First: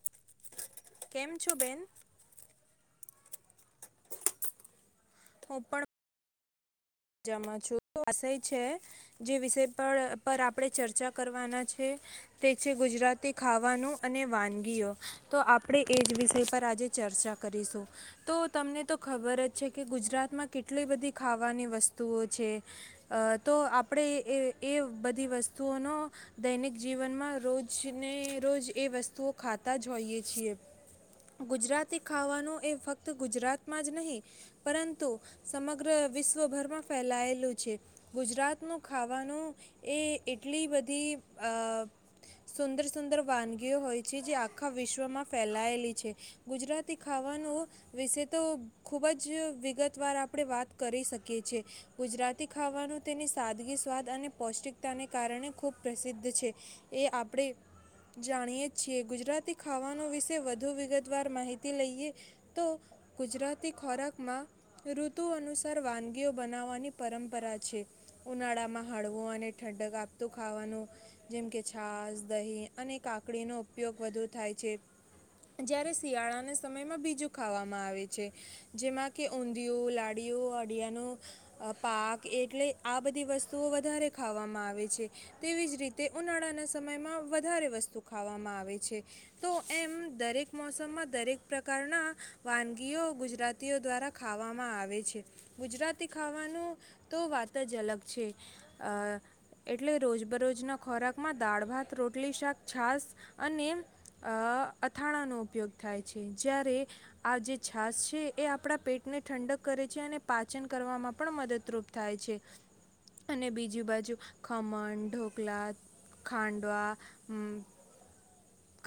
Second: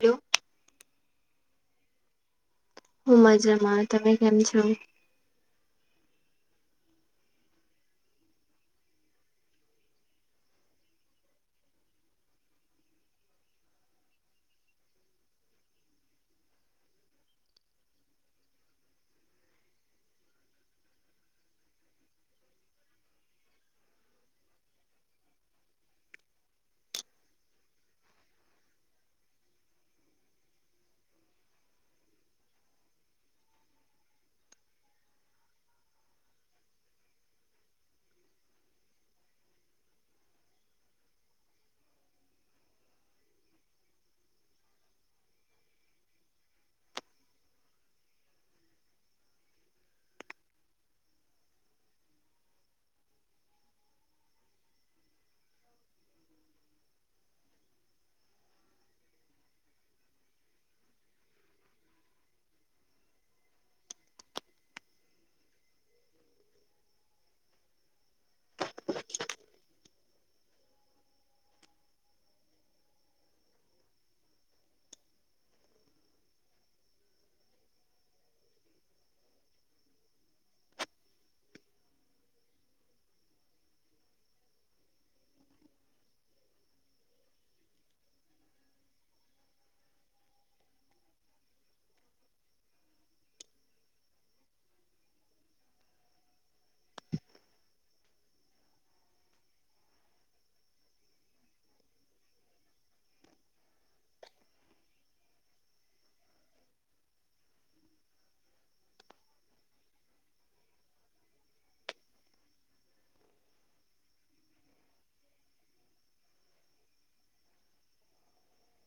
Hello. કેમ છો બેન? હું મજામાં તમે કેમ છો? તો પણ ા વિષય છે જે વિષય પર પર આપણે ચર્ચા કરવાના છે તે છે ગુજરાતી ખાવાનું અને વાનગીઓ તો આપણે એ જ વિષય પર આજે ચર્ચા કરીશું તો તમને તો ખબર જ છે કે ગુજરાતમાં કેટલી બધી ખાવાની વસ્તુ તો આપણે એ બધી વસ્તુઓનો દૈનિક જીવનમાં રોજને રોજ એ વસ્તુઓ ખાતા જ હોઈએ છીએ ગુજરાતી ખાવાનું એ ફક્ત ગુજરાતમાં જ નહીં પરંતુ સમગ્ર વિશ્વભરમાં ફેલાયેલું છે ગુજરાતનું ખાવાનું એ એટલી બધી સુંદર સુંદર વાનગીઓ હોય છે જે આખા વિશ્વમાં ફેલાયેલી છે ગુજરાતી ખાવાનું વિશે તો ખૂબ જ વિગતવાર આપણે વાત કરી શકીએ છ છેએ ગુજરાતી ખાવાનું તેની સાદગી સ્વાદ અને પૌષ્ટિકતાને કારણે ખૂબ પ્રસિદ્ધ છે એ આપણે જાણીય છીએ ગુજરાતી ખાવાનો વિશે વધુ વિગતવાર માહિતી લઈએ તો ગુજરાતી ખોરાકમાં ઋતુ અનુસાર વાનગીઓ બનાવવાની પરંપરા છે ઉનાળામાં હળવું અને ઠંડક આપતું ખાવાનું જેમકે છાસ દહીં અને કાકડીનો ઉપયોગ વધુ થાય છે જ્યારે શિયાળાના સમયમાં બીજું ખાવામાં આવે છે જેમાં કે ઊંધિયું લાડીયું અડિયાનું પાક એટલે આ બધી વસ્તુઓ વધારે ખાવામાં આવે છે તેવી જ રીતે ઉનાળાના સમયમાં વધારે વસ્તુ ખાવામાં આવે છે તો એમ દરેક મોસમમાં દરેક પ્રકારના વાનગીઓ ગુજરાતીઓ દ્વારા ખાવામાં આવે છે ગુજરાતી ખાવાનું તો વાત જ અલગ છે એટલે રોજબરોજના ખોરાકમાં દાળ ભાત રોટલી શાક છાસ અને અથાણાનો ઉપયોગ થાય છે જ્યારે આ જે છાસ છે એ આપણા પેટને ઠંડક કરે છે અને પાચન વામાં પણ મદદરૂપ થાય છે અને બીજજી બાજુ ખમણ ઢોકલા ખાંડવા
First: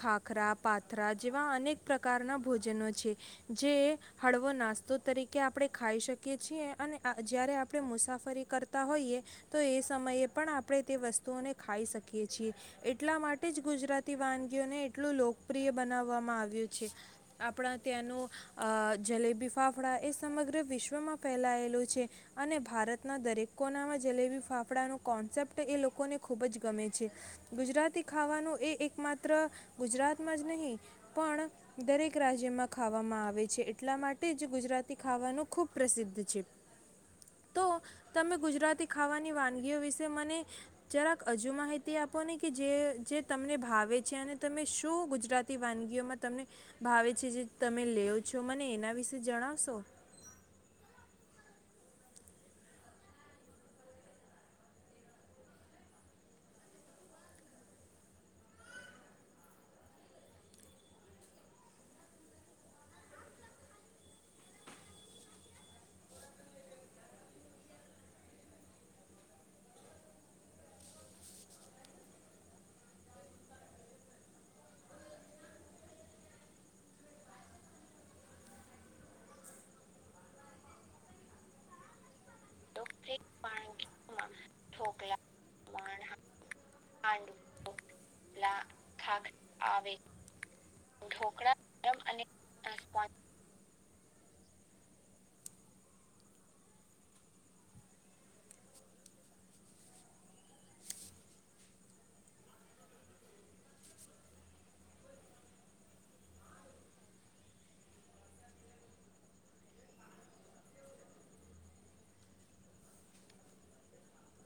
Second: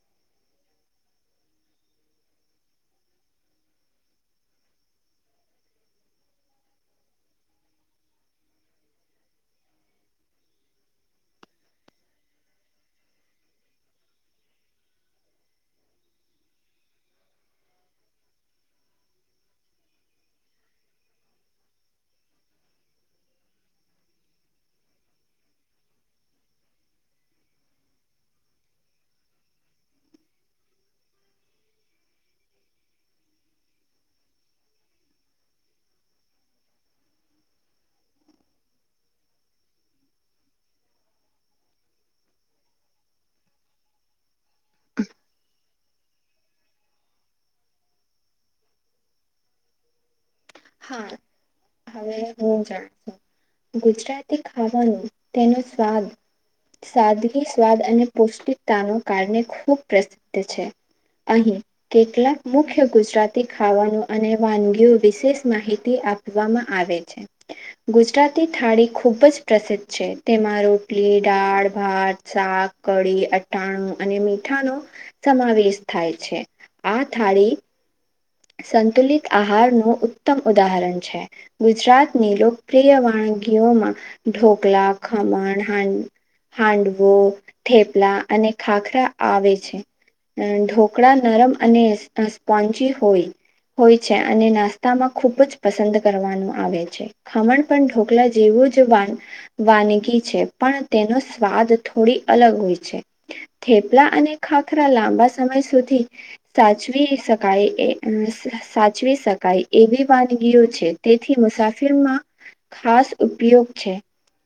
ખાખરા પાથરા જેવા અનેક પ્રકારના ભોજનો છે જે હળવો નાસ્તો તરીકે આપણે ખાઈ શકી છી. અને જ્યારે આપણે મુસાફરી કરતા હોઈએ તો એ સમયે પણ આપણે તે વસ્તુઓને ખાઈ શકીએ છીએ એટલા માટે જ ગુજરાતી વાનગીઓને એટલું લોકપ્રિય બનાવવામાં આવ્યું છે આપણા ત્યાંનું જલેબી ફાફડા એ સમગ્ર વિશ્વમાં ફેલાયેલા અને ભારતના દરેક કોનામાં જલેબી ફાફડાનો કોન્સેપ્ટ એ લોકોને ખૂબ જ ગમે છે ગુજરાતી ખાવાનું એ એક માત્ર ગુજરાતમાં જ નહીં પણ દરેક રાજ્યમાં ખાવામાં આવે છે એટલા માટે જ ગુજરાતી ખાવાનું ખૂબ પ્રસિદ્ધ છે. તો તમે ગુજરાતી ખાવાની વાનગીઓ વિશે મને જરાક હજુ માહિતી આપો ને કે જે તમને ભાવે છે અને તમે શું ગુજરાતી વાનગીઓમાં તમને ભાવે છે જે તમે લે છો મને એના વિશે જણાવશો. હા હવે હું જાણ છું ગુજરાતી ખાવાનું તેનો સ્વાદ સાદગી સ્વાદ અને પૌષ્ટિકતા ન કારણે ખૂબ પ્રસિદ્ધ છે અહી કેટલાક મુખ્ય ગુજરાતી ખાવાનું અને વાનગીઓ વિશેષ માહિતી આપવામાં આવે છે ગુજરાતી થાળી ખૂબ જ પ્રસિદ્ધ છે તેમાં રોટલી, દાળ, ભાત, શાક, કઢીઅટાણું અને મીઠાનો સમાવેશ થાય છે આ થાળી સંતુલિત આહારનું ઉત્તમ ઉદાહરણ છે ગુજરાતની લોકપ્રિય વાનગીઓમાં ઢોકલા, ખમણ હાંડવો થેપલા અને ખાખરા આવે છે [unintelligible] કડા નરમ અને સ્પોન્જીવ હોય હોય છે અને નાસ્તામાં ખૂબ જ પસંદ કરવાનું આવે છે ખમણ પણ ઢોકલા જેવું જ વાન વાનગી છે પણ તેનો સ્વાદ થોડી અલગ હોય છે થેપલા અને ખાખરા લાંબા સમય સુધી સાચવી શકાય એ સાચવી શકાય એવી વાનગીઓ છે તેથી મુસાફિરમાં ખાસ ઉપયોગ છે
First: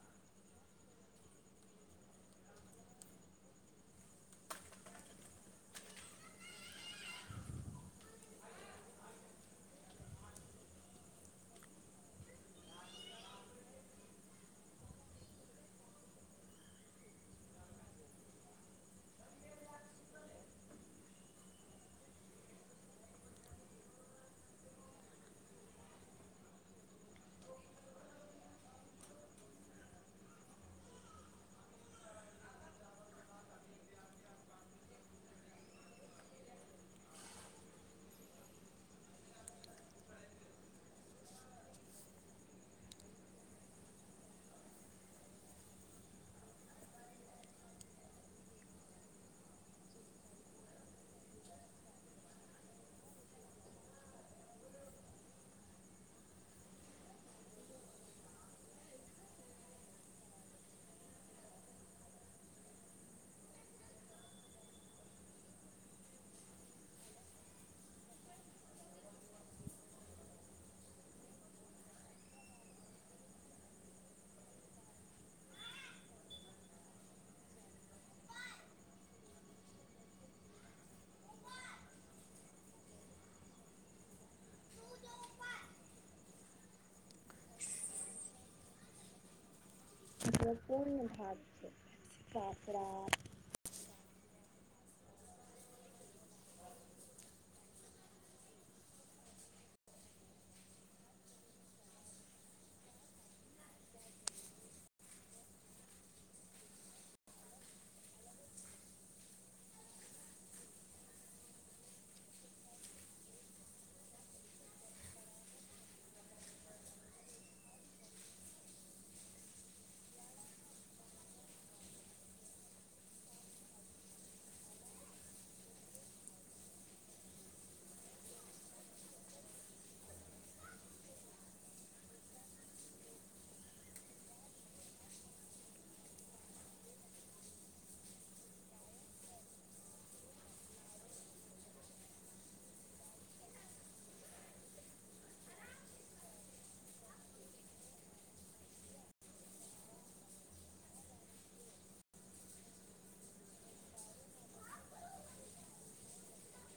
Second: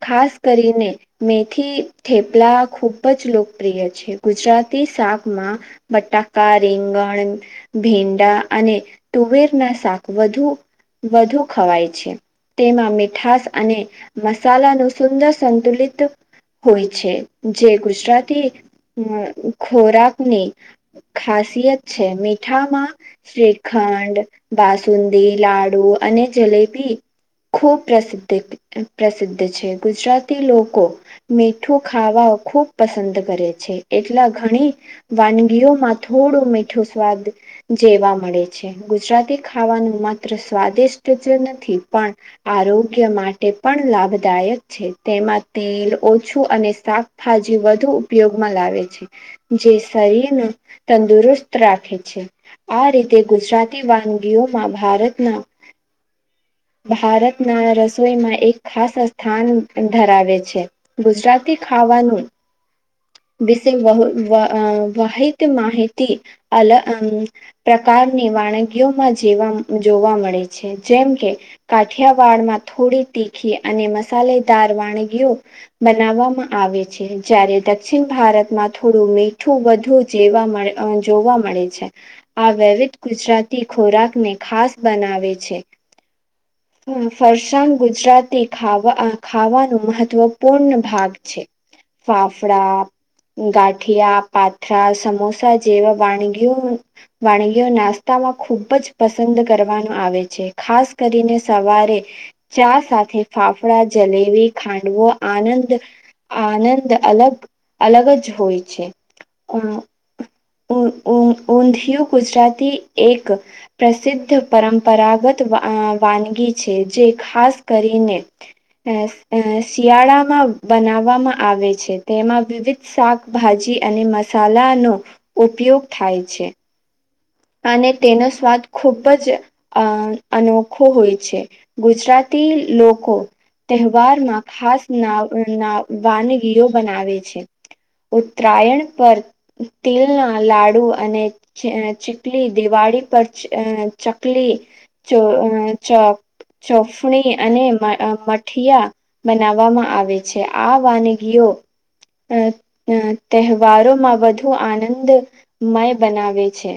ખાસ કરીને મેથી થેપલા ખૂબ જ લોકપ્રિય છે ગુજરાતી શાકમાં બટાકા, રીંગણ, ભીંડા અને તુવેરના શાક વધુ વધુ ખવાય છે. તેમાં મીઠાસ અને મસાલાનું સુંદર સંતુલિત હોય છે. જે ગુજરાતી ખોરાકની ખાસિયત છે મીઠામાં શ્રીખંડ, બાસુંદી, લાડુ અને જલેબી ખૂબ પ્રસિદ્ધ પ્રસિદ્ધ છે ગુજરાતી લોકો મીઠું ખાવા ખુબ પસંદ કરે છે એટલા ઘણી વાનગીઓમાં થોડું મીઠું સ્વાદ જેવા મળે છે ગુજરાતી ખાવાનું માત્ર સ્વાદિષ્ટ જ નથી પણ આરોગ્ય માટે પણ લાભદાયક છે. તેમાં તેલ ઓછું અને શાકભાજી વધુ ઉપયોગમાં લાવે છે જે શરીર ને તંદુરસ્ત રાખે છે. આ રીતે ગુજરાતી વાનગીઓમાં ભારતના ભારતના રસોઈમાં એક ખાસ સ્થાન ધરાવે છે. ગુજરાતી ખાવાનું વિશે વહ વ અ વહિત માહિતી અલ પ્રકારની વાનગીઓમાં જેવા જોવા મળે છે. જેમ કે કાઠિયાવાડમાં થોડી તીખી અને મસાલેદાર વાનગીઓ બનાવવામાં આવે છે જ્યારે દક્ષિણ ભારતમાં થોડું મીઠું વધુ જેવા જોવા મળે છે. આ વૈવિધ ગુજરાતી ખોરાકને ખાસ બનાવે છે. ફરસાણ ગુજરાતી ખાવા ખાવાનું મહત્વપૂર્ણ ભાગ છે ફાફડા, ગાઠિયા પાથરા, સમોસા જેવા વાનગીઓ વાનગીઓ નાસ્તામાં ખૂબ જ પસંદ કરવાનું આવે છે. ખાસ કરીને સવારે ચા સાથે ફાફડા, જલેબી, ખાંડવો આનંદ આનંદ અલગ અલગ જ હોય છે. અ ઊં ઊં ઊંધિયું ગુજરાતી એક પ્રસિદ્ધ પરંપરાગત વા વાનગી છે જે ખાસ કરીને અ શિયાળામાં બનાવવામાં આવે છે તેમાં વિવિધ શાકભાજી અને મસાલાનો ઉપયોગ થાય છે. અને તેનો સ્વાદ ખુબ જ અ અનોખો હોય છે. ગુજરાતી લોકો તહેવારમાં ખાસ નાવ વાનગીરો બનાવે છે. ઉત્તરાયણ પર તિલના લાડુ અને ચે કલી દિવાળી પર ચ ચકલી ચ ચ ચોફણી અને મઠયા બનાવવામાં આવે છે. આ વાનગીઓ અ અ તહેવારોમાં વધુ આનંદમય બનાવે છે.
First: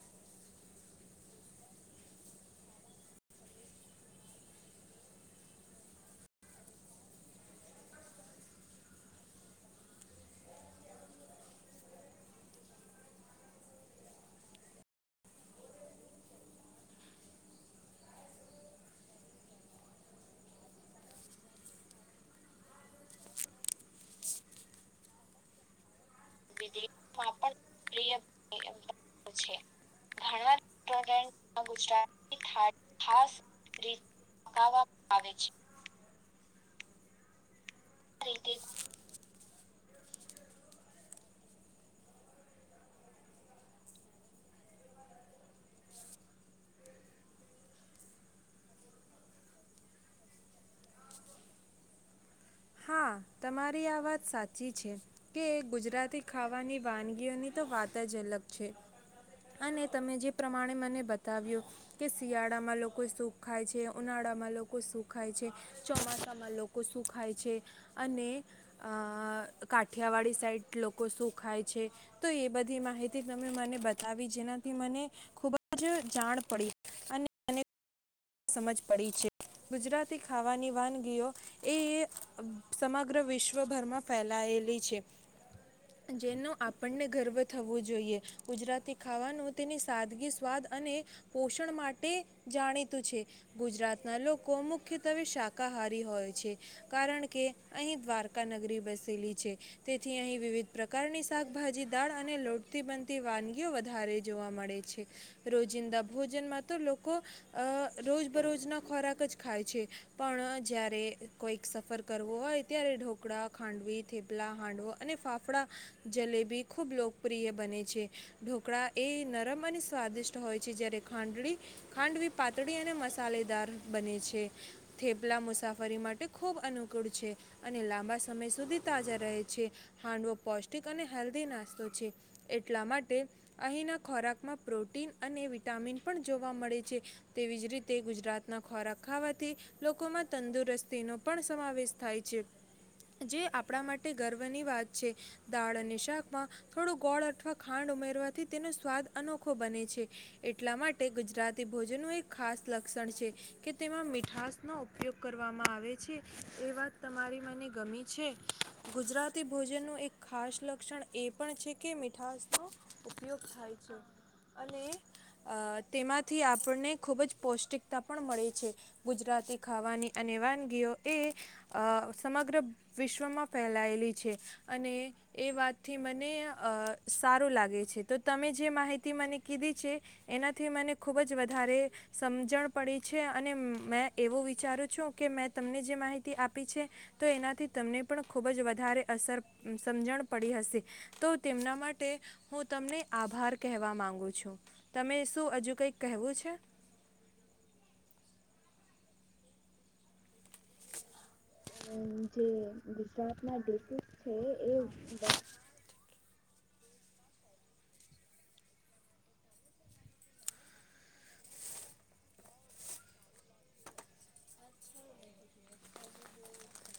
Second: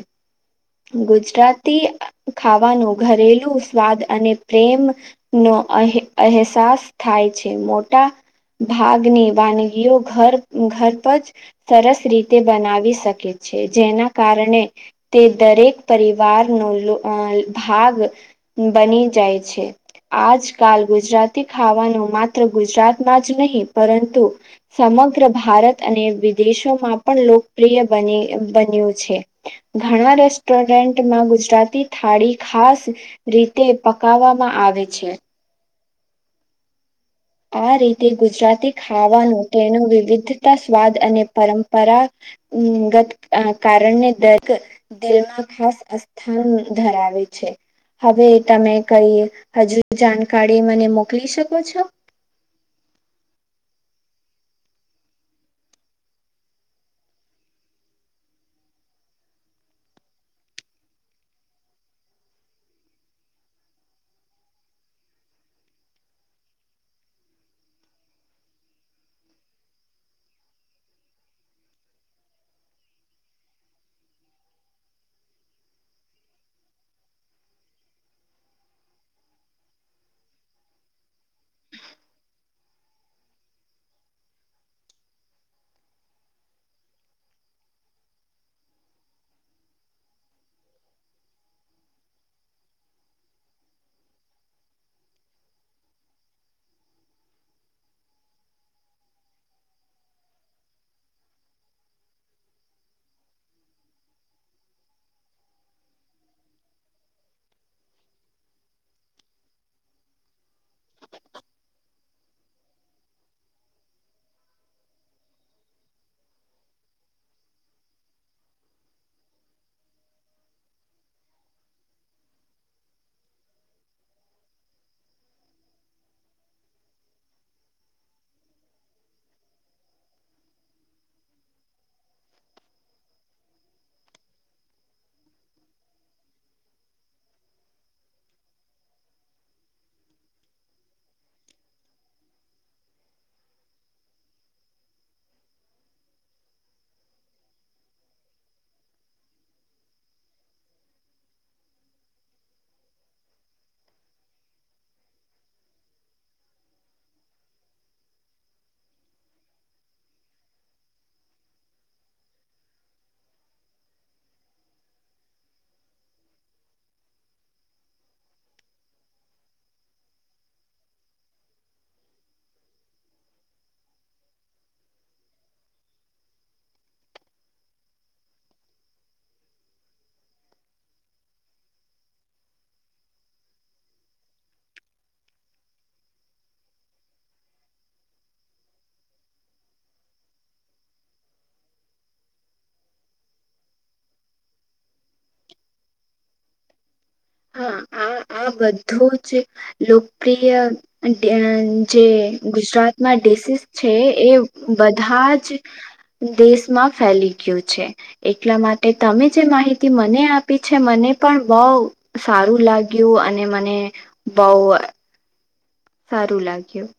ગુજરાતી ખાવાનું ઘરેલું સ્વાદ અને પ્રેમ નો અહે અહેસાસ થાય છે મોટા ભાગની વાનગીઓ ઘર ઘર પર જ સરસ રીતે બનાવી શકે છે જેના કારણે તે દરેક પરિવારનો લો ભાગ બની જાય છે. આજકાલ ગુજરાતી ખાવાનું માત્ર ગુજરાતમાં જ નહીં પરંતુ સમગ્ર ભારત અને વિદેશોમાં પણ લો પ્રિય બને બન્યું. છે. ઘણા રેસ્ટોરન્ટમાં ગુજ જાતિ થાળી ખાસ રી તે પક કાવામાં આવે છે. આ રીતે ગુજરાતી ખાવાનો તેનો વિવિધતા સ્વાદ અને પરંપરાગત કારણને દગ દિલમાં ખાસ અસ્થાન ધરાવે છે હવે તમે કઈ હજુ જાણકારી મને મોકલી શકો છો? હા તમારી આ વાત સાચી છે કે ગુજરાતી ખાવાની વાનગીઓની તો વાત જ અલગ છે અને તમે જે પ્રમાણે મને બતાવ્યું કે શિયાળામાં લોકો શું ખાય છે ઉનાળામાં લોકો શું ખાય છે ચોમાસામાં લોકો શું ખાય છે. અને અ કાઠિયાવાડી સાઈડ લોકો શું ખાય છે તો એ બધી માહિતી તમે મને બતાવી જેનાથી મને ખૂબ જ જાણ પડી અને સમજ પડી છે ગુજરાતી ખાવાની વાનગીઓ એ સમગ્ર વિશ્વભરમાં ફેલાયેલી છે જેનો આપણને ગર્વ થવો જોઈએ ગુજરાતી ખાવાનું તેની સાદગી સ્વાદ અને પોષણ માટે જાણી ગુજરાતના લોકો મુખ્યત્વે શાકાહારી હોય છે કારણ કે અહીં દ્વારકા નગરી બેસેલી છે તેથી અહી વિવિધ પ્રકારની શાકભાજી દાળ અને લોટથી બનતી વાનગીઓ વધારે જોવા મળે છે રોજિંદા ભોજનમાં તો લોકો અ રોજબરોજના ખોરાક જ ખાય છે પણ જ્યારે કોઈક સફર કરવો હોય ત્યારે ઢોકળા, ખાંડવી, થેપલા, હાંડવો અને ફાફડા જલેબી ખૂબ લોકપ્રિય બને છે ઢોકળા એ નરમ અને સ્વાદિષ્ટ હોય છે જ્યારે ખાંડડી ખાંડવી પાતળી અને મસાલેદાર બને છે થેપલા મુસાફરી માટે ખૂબ અનુકૂળ છે અને લાંબા સમય સુધી તાજા રહે છે હાંડવો પૌષ્ટિક અને હેલ્ધી નાસ્તો છે એટલા માટે અહીંના ખોરાકમાં પ્રોટીન અને વિટામિન પણ જોવા મળે છે. તેવી જ રીતે ગુજરાતના ખોરાક ખાવાથી લોકોમાં તંદુરસ્તીનો પણ સમાવેશ થાય છે જે આપડા માટે ગર્વની વાત છે દાળ અને શાકમાં થોડું ગોળ અથવા ખાંડ ઉમેરવાથી તેને સ્વાદ અનોખો બને છે એટલા માટે ગુજરાતી ભોજનનું એક ખાસ લક્ષણ છે કે તેમાં મીઠાસનો ઉપયોગ કરવામાં આવે છે એ વાત તમારી મને ગમી છે ગુજરાતી ભોજનનું એક ખાસ લક્ષણ એ પણ છે કે મીઠાસનો ઉપયોગ થાય છે અને એ તેમાંથી આપણે ખૂબ જ પૌષ્ટિકતા પણ મળે છે ગુજરાતી ખાવાની અને વાનગીઓ એ અ સમગ્ર વિશ્વમાં ફેલાયેલી છે અને એ વાતથી મને સારું લાગે છે તો તમે જે માહિતી મને કીધી છે એનાથી મને ખૂબ જ વધારે સમજણ પડી છે અને મેં એવો વિચારું છું કે મેં તમને જે માહિતી આપી છે તો એનાથી તમને પણ ખુબ જ વધારે અસર સમજણ પડી હશે તો તેમના માટે હું તમને આભાર કહેવા માંગુ છું તમે શું અજુ કઈ કહેવું છે? હા આ આ બધું જે લો પ્રિય જે ગુજરાતમાં ડિસીસ છે એ બધા જ દેશ માં ફેલી ગયું છે એટલા માટે તમે જે માહિતી મને આપી છે મને પણ બઉ સારું લાગ્યું અને મને બઉ સારું લાગ્યું.